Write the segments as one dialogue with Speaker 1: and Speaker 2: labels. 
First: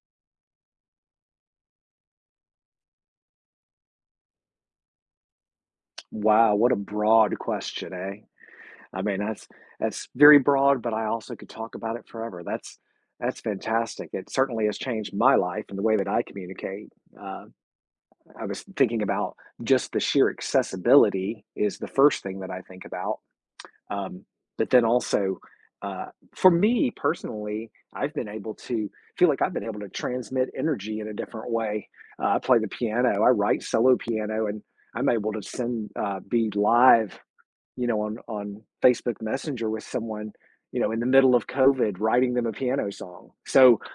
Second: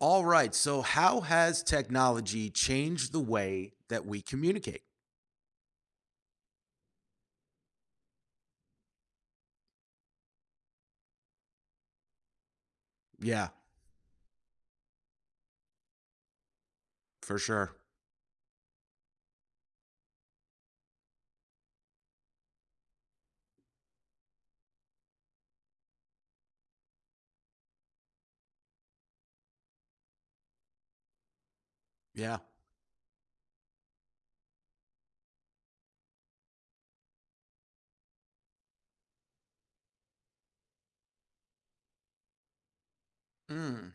Speaker 1: All right. So, how has technology changed the way that we communicate?
Speaker 2: Wow, what a broad question, eh? I mean, that's very broad, but I also could talk about it forever. That's
Speaker 1: Yeah,
Speaker 2: fantastic. It certainly has changed my life and the way that I communicate.
Speaker 1: for
Speaker 2: Uh,
Speaker 1: sure.
Speaker 2: I was thinking about just the sheer accessibility is the first thing that I think about, um, but then also, uh, for me personally, I've been able to feel like I've been able to transmit energy in a different way. I
Speaker 1: Yeah.
Speaker 2: play the piano, I write solo piano, and I'm able to send be live, you know, on Facebook Messenger with someone, you know, in the middle of COVID, writing them a piano song. So
Speaker 1: Mm.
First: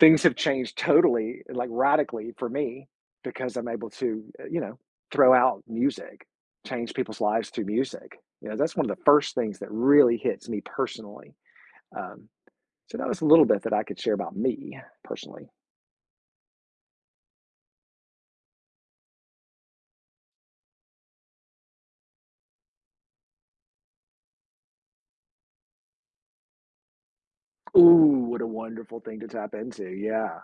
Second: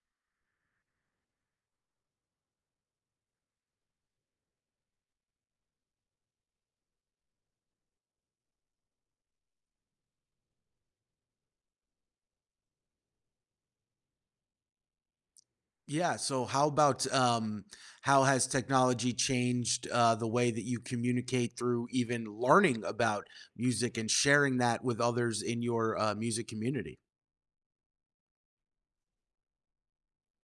Speaker 2: things have changed totally, like radically for me because I'm able to, you know, throw out music, change people's lives through music. You know, that's one of the first things that really hits me personally. Um, so that was a little bit that I could share about me personally.
Speaker 1: Yeah. So, how about how has technology changed the way that you communicate through even learning about music and sharing that with others in your music community?
Speaker 2: Ooh, what a wonderful thing to tap into. Yeah.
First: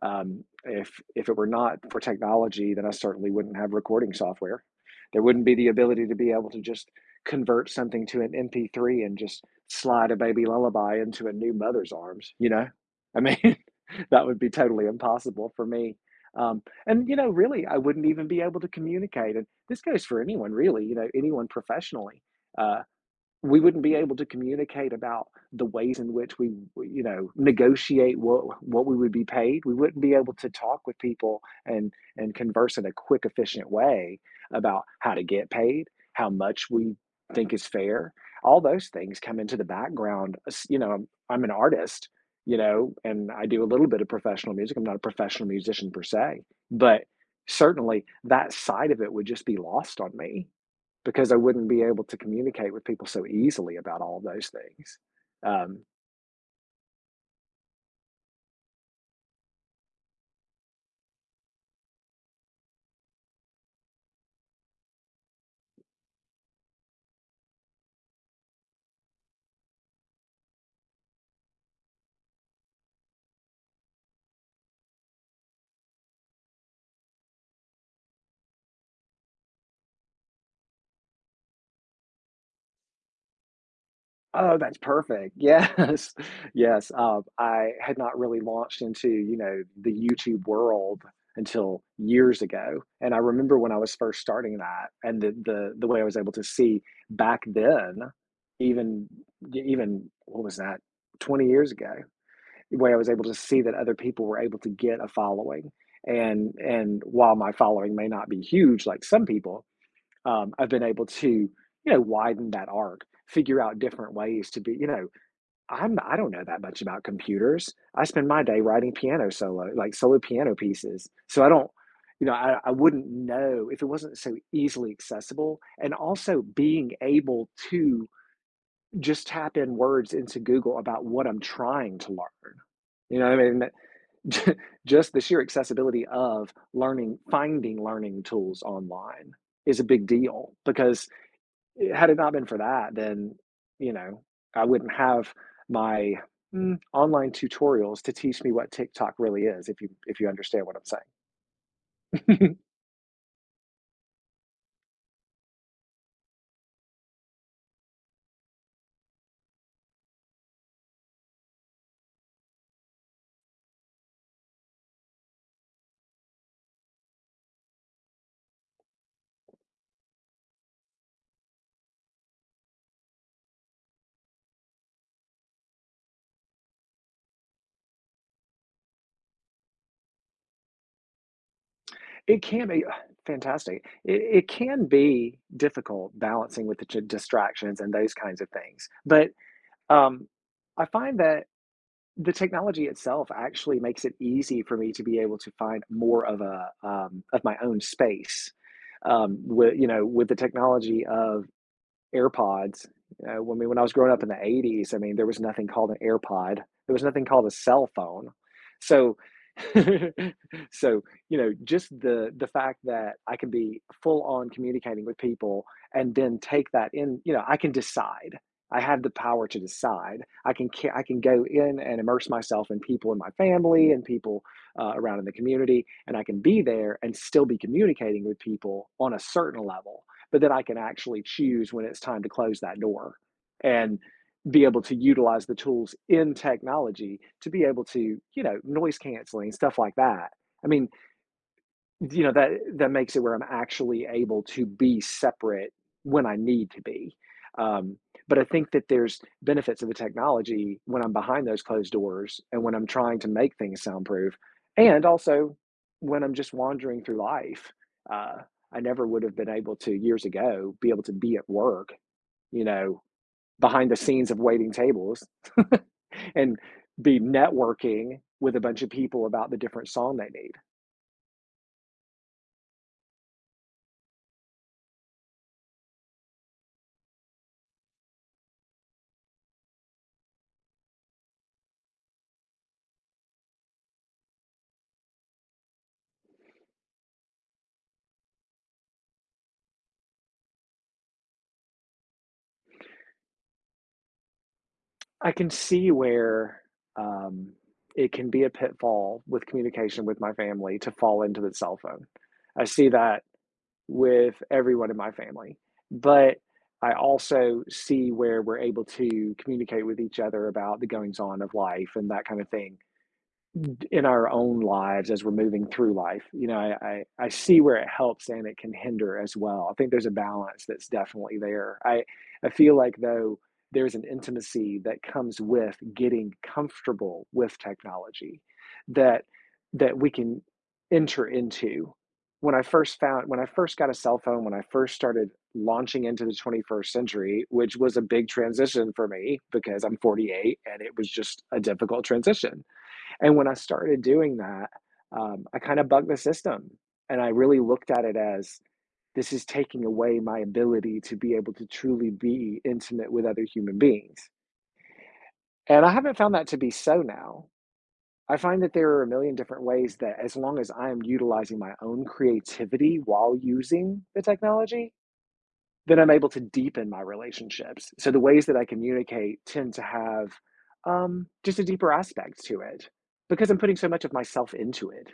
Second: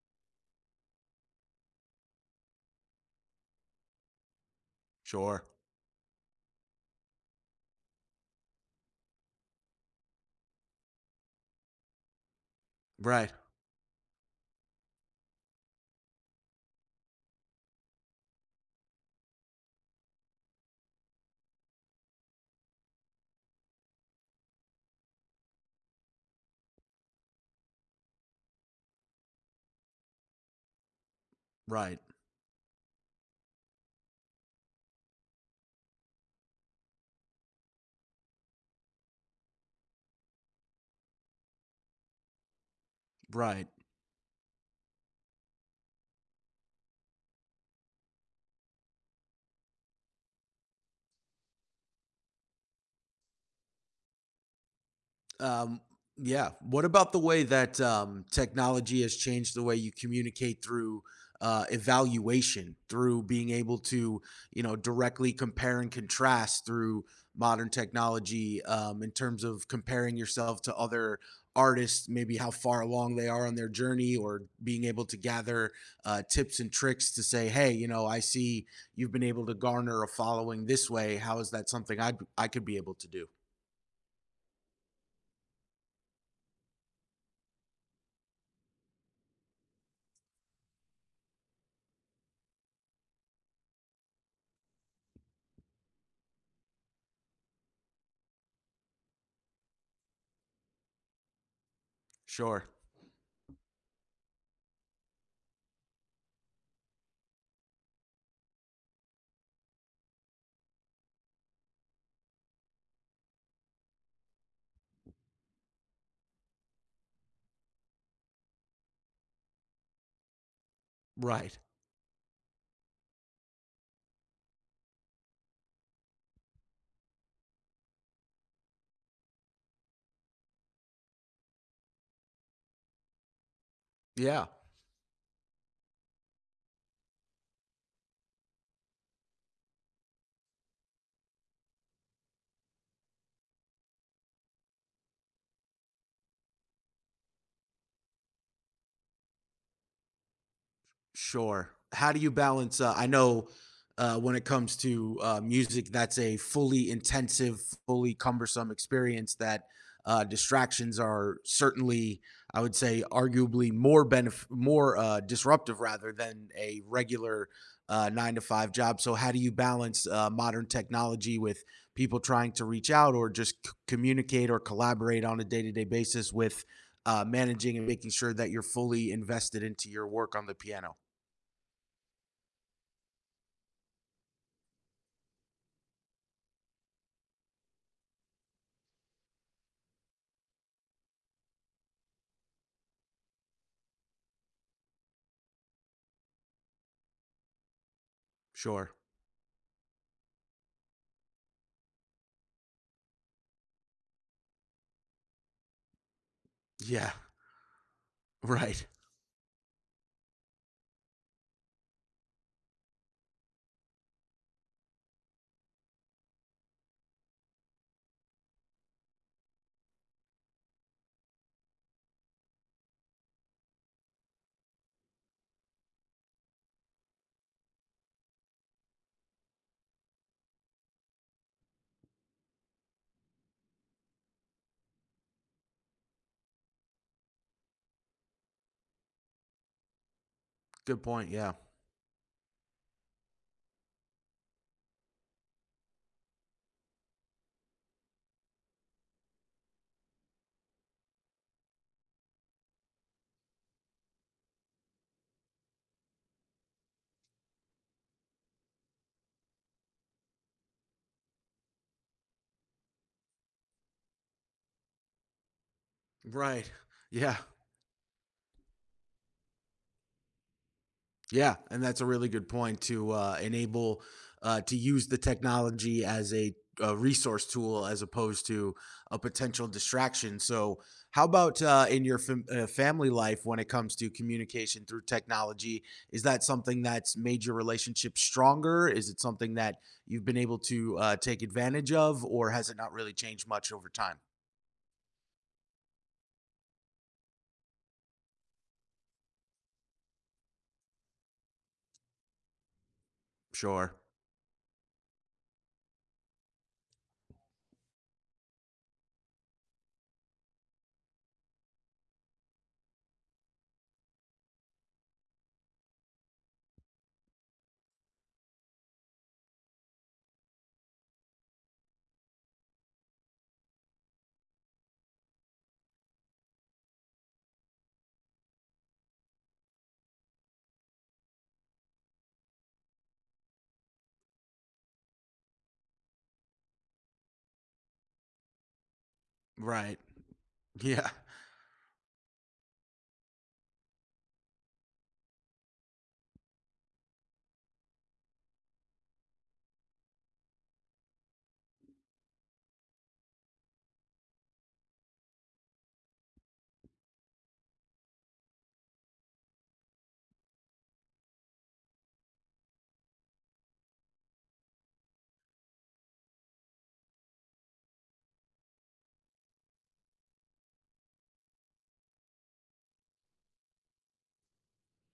Speaker 2: If it were not for technology, then I certainly wouldn't have recording software. There
Speaker 1: Sure.
Speaker 2: wouldn't be the ability to be able to just convert something to an MP3 and just slide a baby lullaby into a new mother's arms. You know, I
Speaker 1: Right.
Speaker 2: mean, that would be totally impossible for me. And you know, really, I wouldn't even be able to communicate. And this goes for anyone, really. You know, anyone professionally. Uh, we wouldn't be able to communicate about the ways in which we, you know, negotiate what we would be paid. We wouldn't be able to talk with people and
Speaker 1: Right.
Speaker 2: and converse in a quick, efficient way about how to get paid, how much we think is fair. All those things come into the background. I'm an artist, you know, and I do
Speaker 1: Right.
Speaker 2: a little bit of professional music. I'm not a professional musician per se, but certainly that side of it would just be lost on me because I wouldn't be able to communicate with people so easily about all those things. Um,
Speaker 1: Um, yeah. What about the way that technology has changed the way you communicate through evaluation, through being able to, you know, directly compare and contrast through modern technology in terms of comparing yourself to other artists, maybe how far along they are on their journey, or being able to gather tips and tricks to say, hey, you know, I see you've been able to garner a following this way. How is that something I could be able to do?
Speaker 2: oh, that's perfect. Yes, yes. I had not really launched into, you know, the YouTube world until years ago, and I remember when I was first starting that, and the way I was able to see back then, even even what was that, 20 years ago.
Speaker 1: Sure.
Speaker 2: Way I was able to see that other people were able to get a following. And while my following may not be huge like some people, I've been able to, you know, widen that arc, figure out different ways to be, you know, I don't know that much about computers. I spend my day writing piano solo, like solo piano pieces. So I
Speaker 1: Right.
Speaker 2: don't, you know, I wouldn't know if it wasn't so easily accessible. And also being able to just tap in words into Google about what I'm trying to learn. You know what I
Speaker 1: Yeah.
Speaker 2: mean? Just the sheer accessibility of learning, finding learning tools online is a big deal because had it not been for that, then, you know, I wouldn't have my online tutorials to teach me what TikTok really is, if you understand what I'm
Speaker 1: Sure. How do you
Speaker 2: saying.
Speaker 1: balance? I know when it comes to music, that's a fully intensive, fully cumbersome experience that distractions are certainly, I would say, arguably more disruptive rather than a regular nine to five job. So, how do you balance modern technology with people trying to reach out or just communicate or collaborate on a day to day basis with managing and making sure that you're fully invested into your work on the piano?
Speaker 2: It can be fantastic. It can be difficult balancing with the ch distractions and those kinds of things, but, um, I find that the technology itself actually makes it easy for me to be able to find more of a, of my own space.
Speaker 1: Sure.
Speaker 2: With, you know, with the technology of AirPods. When I was growing up in the '80s, I mean, there was nothing called an AirPod. There was
Speaker 1: Yeah.
Speaker 2: nothing called a cell phone.
Speaker 1: Right.
Speaker 2: So, so you know, just the fact that I can be full on communicating with people and then take that in. You know, I can decide. I have the power to decide. I can go in and immerse myself in people in my family and people around in the community, and I can be there and still be communicating with people on a certain level, but then I can actually choose when it's time to close that door and be able to utilize the tools in technology to be able to, you know, noise canceling, stuff like that. I mean,
Speaker 1: Good point. Yeah.
Speaker 2: you know, that that makes it where I'm actually able to be separate when I need to be. Um, but I think that there's benefits of the technology when I'm behind those closed doors and when I'm trying to make things soundproof, and also when I'm just wandering through life. Uh, I never would have been able to years ago be able to be at work, you know, behind the scenes of waiting tables and
Speaker 1: Right.
Speaker 2: be
Speaker 1: Yeah.
Speaker 2: networking with a bunch of people about the different song they need.
Speaker 1: Yeah. And that's a really good point to enable to use the technology as a resource tool as opposed to a potential distraction. So, how about in your family life when it comes to communication through technology? Is that something that's made your relationship stronger? Is it something that you've been able to take advantage of, or has it not really changed much over time?
Speaker 2: I can see where, um, it can be a pitfall with communication with my family to fall into the cell phone. I see that
Speaker 1: Sure.
Speaker 2: with everyone in my family, but I also see where we're able to communicate with each other about the goings on of life and that kind of thing in our own lives as we're moving through life. You know, I see where it helps and it can hinder as well. I think there's a balance that's definitely there. I feel like though there's an intimacy that comes with getting comfortable with technology that that we can enter into. When I first got a cell phone, when I first started launching into the 21st century, which was a big transition for me because I'm
Speaker 1: Right.
Speaker 2: 48 and it was
Speaker 1: Yeah.
Speaker 2: just a difficult transition, and when I started doing that, I kind of bugged the system. And I really looked at it as this is taking away my ability to be able to truly be intimate with other human beings. And I haven't found that to be so now. I find that there are a million different ways that, as long as I am utilizing my own creativity while using the technology, then I'm able to deepen my relationships. So the ways that I communicate tend to have just a deeper aspect to it because I'm putting so much of myself into it.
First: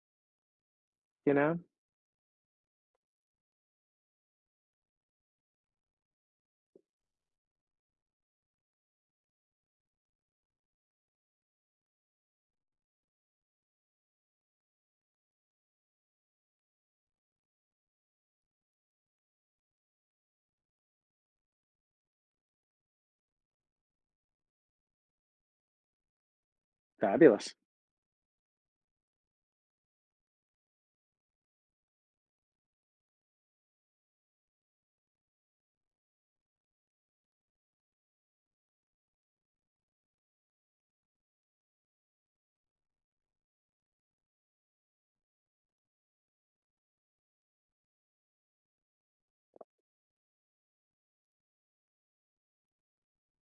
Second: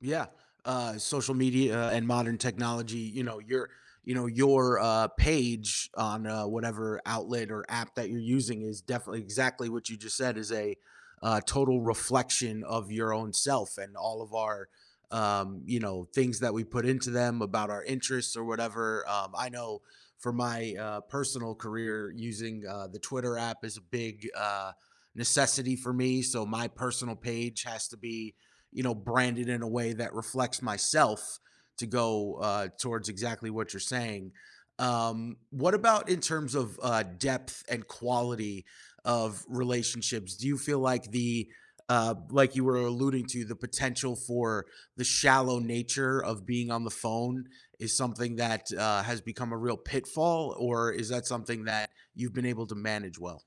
Speaker 1: Yeah,
Speaker 2: You
Speaker 1: social
Speaker 2: know?
Speaker 1: media and modern technology, you know, your page on, whatever outlet or app that you're using is definitely exactly what you just said is a total reflection of your own self and all of our, you know, things that we put into them about our interests or whatever. I know for my, personal career, using, the Twitter app is a big, necessity for me. So my personal
Speaker 2: Fabulous.
Speaker 1: page has to be, you know, branded in a way that reflects myself to go towards exactly what you're saying. What about in terms of depth and quality of relationships? Do you feel like the like you were alluding to, the potential for the shallow nature of being on the phone is something that has become a real pitfall, or is that something that you've been able to manage well?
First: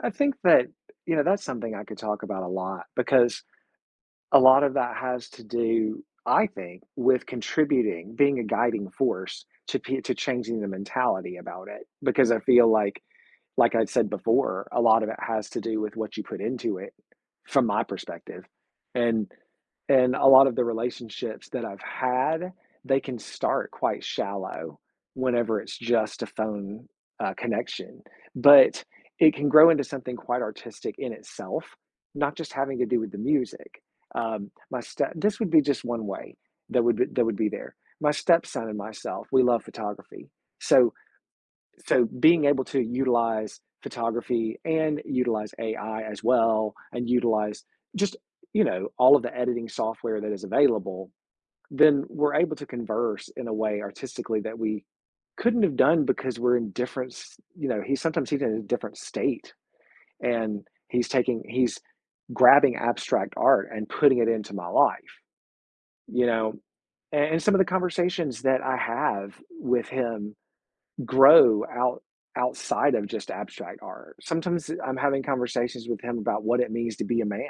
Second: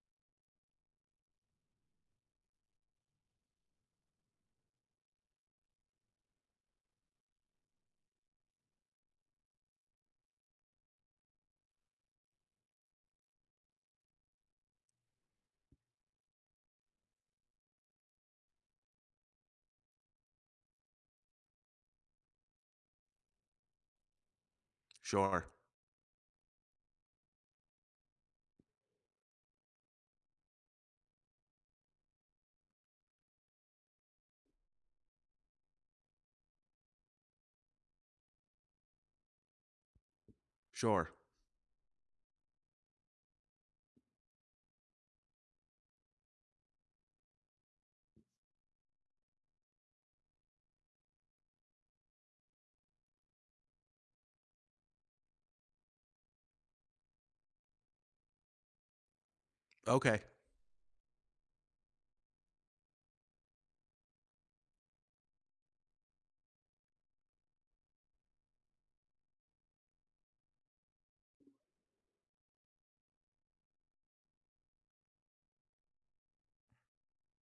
Speaker 2: I think that, you know, that's something I could talk about a lot because a lot of that has to do, I think, with contributing, being a guiding force to pe to changing the mentality about it because I feel like I said before, a lot of it has to do with what you put into it from my perspective. And and a lot of the relationships that I've had, they can start quite shallow
Speaker 1: Sure,
Speaker 2: whenever it's just a phone connection, but it can grow into something quite artistic in itself, not just having to do with the music. This would be just one way that would be there. My stepson and myself, we love photography, so
Speaker 1: sure,
Speaker 2: being able to utilize photography and utilize AI as well, and utilize just, you know, all of the editing software that is available, then we're able to converse in a way artistically that we couldn't have done because we're in different, you know, he's in a different state
Speaker 1: okay,
Speaker 2: and he's grabbing abstract art and putting it into my life, you know, and some of the conversations that I have with him grow out outside of just abstract art. Sometimes I'm having conversations with him about what it means to be a man.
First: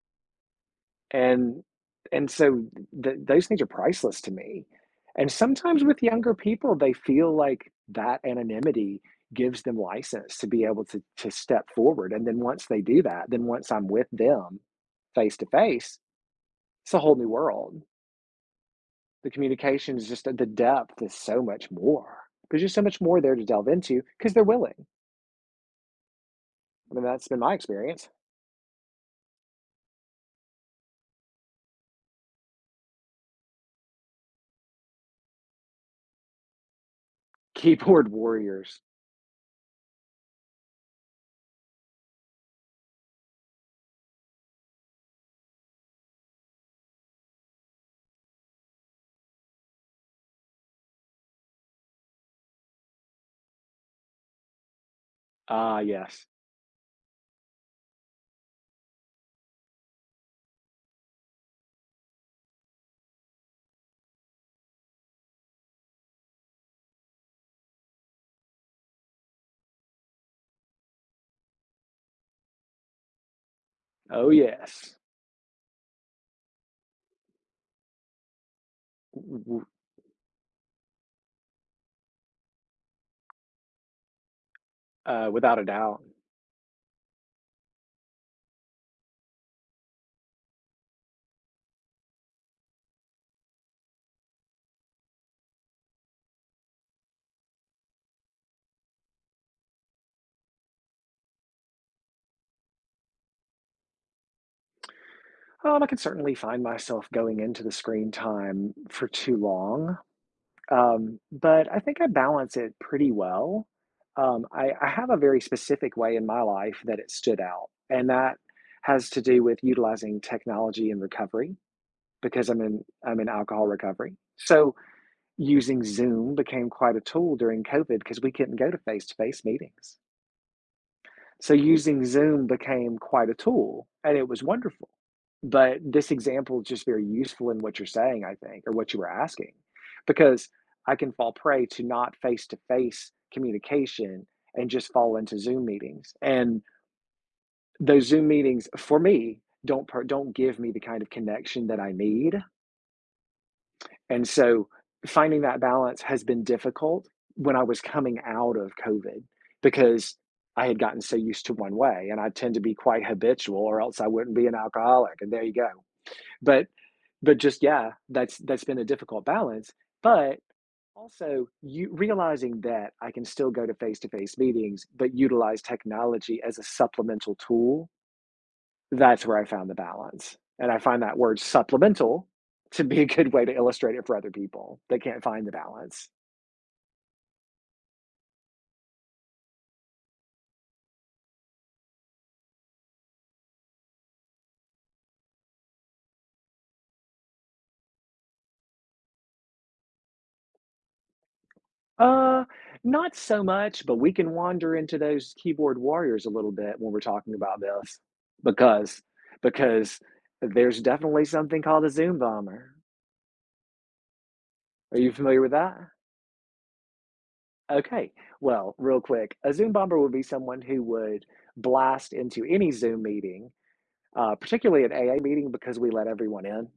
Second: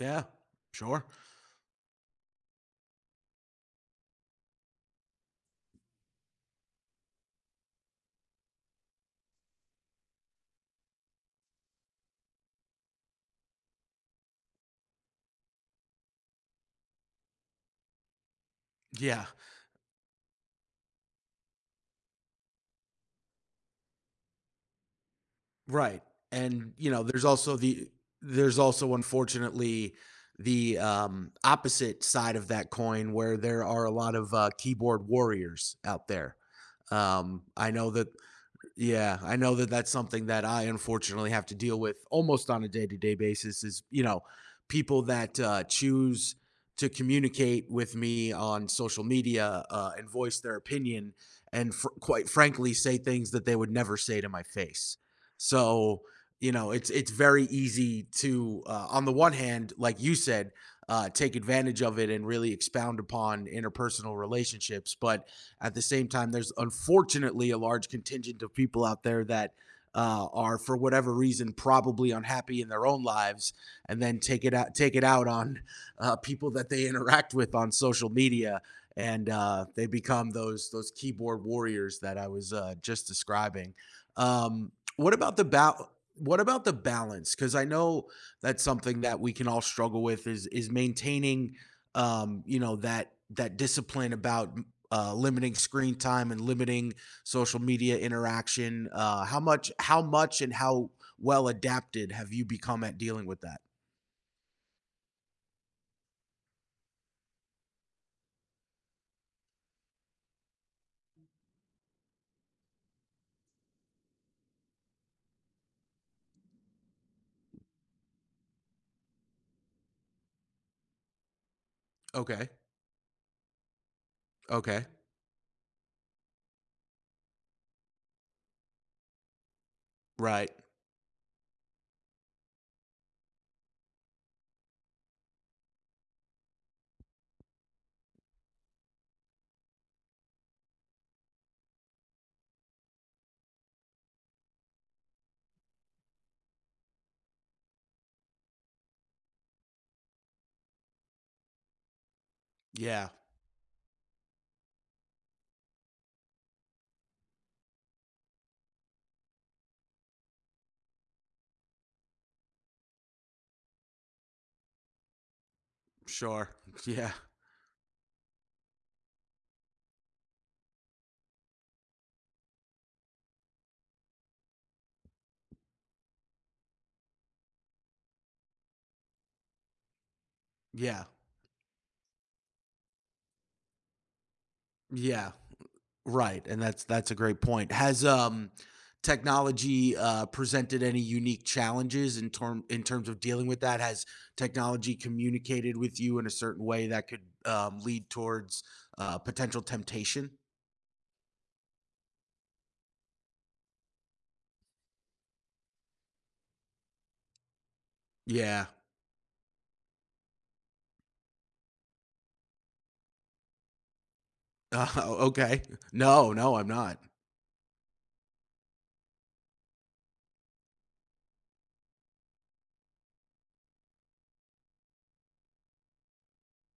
Speaker 1: yeah, sure,
Speaker 2: And and so th- those things are priceless to me. And sometimes with younger people, they feel like that anonymity gives them license to be able to step forward. And then once they do that, then once I'm with them face to face, it's a whole new world.
Speaker 1: yeah.
Speaker 2: The communication is just the depth is so much more. There's just so much more there to delve into because they're willing.
Speaker 1: Right, and, you
Speaker 2: I mean,
Speaker 1: know, there's
Speaker 2: that's been my
Speaker 1: also the
Speaker 2: experience.
Speaker 1: there's also, unfortunately, the, opposite side of that coin where there are a lot of, keyboard warriors out there. I know that
Speaker 2: Keyboard warriors.
Speaker 1: yeah, I know that that's something that I unfortunately have to deal with almost on a day-to-day basis is, you know, people that choose to communicate with me on social media and voice their opinion and quite frankly say things that they would never say to my face.
Speaker 2: Ah,
Speaker 1: So,
Speaker 2: yes.
Speaker 1: you know, it's very easy to on the one hand, like you said, take advantage of it and really expound upon interpersonal relationships, but at the same time, there's unfortunately a large contingent of people out there that are for whatever reason probably unhappy in their own lives and then
Speaker 2: Oh, yes.
Speaker 1: take it out on people that they interact with on social media and
Speaker 2: W-
Speaker 1: they become those keyboard warriors that I was just describing. Um, what about the
Speaker 2: Without a
Speaker 1: ba-
Speaker 2: doubt.
Speaker 1: what about the balance? Because I know that's something that we can all struggle with is maintaining you know that that discipline about limiting screen time and limiting social media interaction. How much, and how well adapted have you become at dealing with that?
Speaker 2: I can certainly find myself going into the screen time for too long, but I think I balance it pretty well. I have a very specific way in my life that it stood out, and that has to do with utilizing technology in recovery because
Speaker 1: Okay.
Speaker 2: I'm in alcohol recovery. So
Speaker 1: Okay.
Speaker 2: using Zoom became quite a tool during COVID because we couldn't go to face meetings.
Speaker 1: Right.
Speaker 2: So using Zoom became quite a tool and it was wonderful. But this example is just very useful in what you're saying, I think, or what you were asking, because I can fall prey to not face to face communication and just fall into Zoom meetings. And those Zoom meetings for me don't give me the kind of connection that I need.
Speaker 1: Yeah.
Speaker 2: And so finding that balance has been difficult when I was coming out of COVID because I had gotten so used to one way and I tend to be quite habitual or else I wouldn't be an alcoholic and there you go.
Speaker 1: Sure.
Speaker 2: But
Speaker 1: Yeah.
Speaker 2: but just yeah, that's been a difficult balance, but also you realizing that I can still go to face-to-face meetings but utilize technology as a supplemental tool, that's where I found the balance, and I find
Speaker 1: Yeah.
Speaker 2: that word "supplemental" to be a good way to illustrate it for other people that can't
Speaker 1: Yeah.
Speaker 2: find the balance.
Speaker 1: Right, and that's a great point. Has technology presented any unique challenges in terms of dealing with that? Has technology communicated with you in a certain way that could lead towards potential temptation?
Speaker 2: "Uh, Not so much, but we can wander into those keyboard warriors a little bit when we're talking about this,
Speaker 1: Yeah.
Speaker 2: because because there's definitely something called a Zoom bomber." Are you
Speaker 1: Oh,
Speaker 2: familiar with
Speaker 1: okay.
Speaker 2: that?
Speaker 1: No, no, I'm not.
Speaker 2: Okay. Well, real quick, a Zoom bomber would be someone who would blast into any Zoom meeting, particularly an AA meeting because we let everyone in.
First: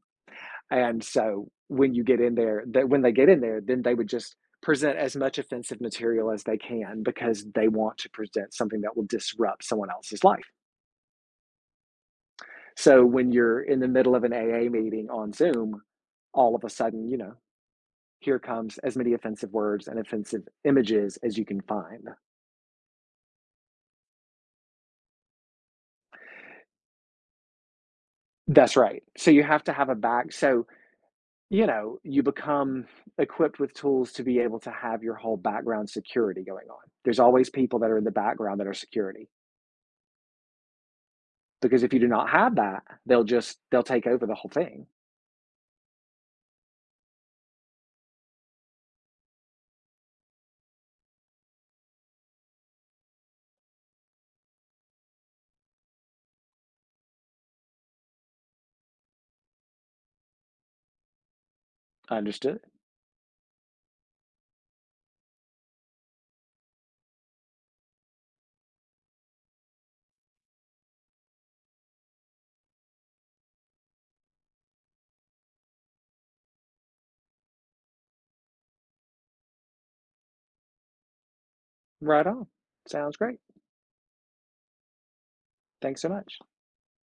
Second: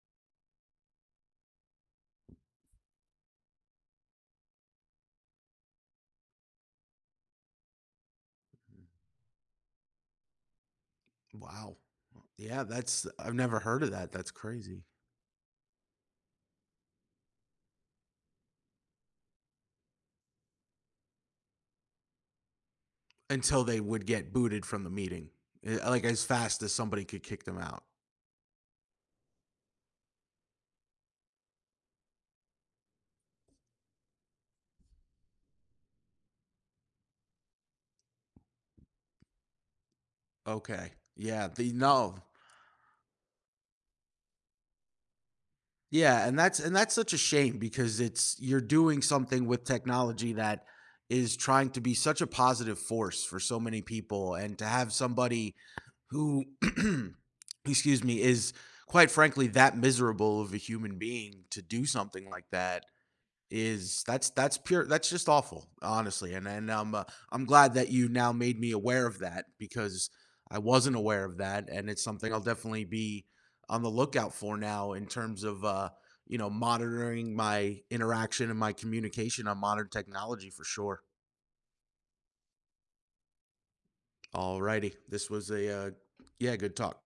Speaker 2: And so when they get in there, then they would just present as much offensive material as they can because they want to present something that will disrupt someone else's life.
Speaker 1: Wow. Yeah,
Speaker 2: So
Speaker 1: that's
Speaker 2: when
Speaker 1: I've never
Speaker 2: you're in
Speaker 1: heard
Speaker 2: the
Speaker 1: of that.
Speaker 2: middle of
Speaker 1: That's
Speaker 2: an AA
Speaker 1: crazy.
Speaker 2: meeting on Zoom, all of a sudden, you know, here comes as many offensive words and offensive images as you can find.
Speaker 1: Until they would get booted from the meeting, eh, like as fast as somebody could kick them out.
Speaker 2: That's right. So you have to have a back. So, you know, you become equipped with tools to be able to have your whole background security going on. There's always people that are in the background that are security.
Speaker 1: Okay. Yeah. The
Speaker 2: Because if you do
Speaker 1: no.
Speaker 2: not have that, they'll take over the whole thing.
Speaker 1: Yeah, and that's such a shame because it's you're doing something with technology that is trying to be such a positive force for so many people, and to have somebody who excuse me, is quite frankly that miserable of a human being to do something like
Speaker 2: Understood.
Speaker 1: that is that's pure that's just awful honestly and I'm glad that you now made me aware of that because I wasn't aware of that and it's something I'll definitely be on the lookout for now in terms of you know monitoring my interaction and my communication on modern technology for sure.
Speaker 2: Right on. Sounds great.
Speaker 1: Alrighty, this was a
Speaker 2: Thanks so much.
Speaker 1: yeah good talk.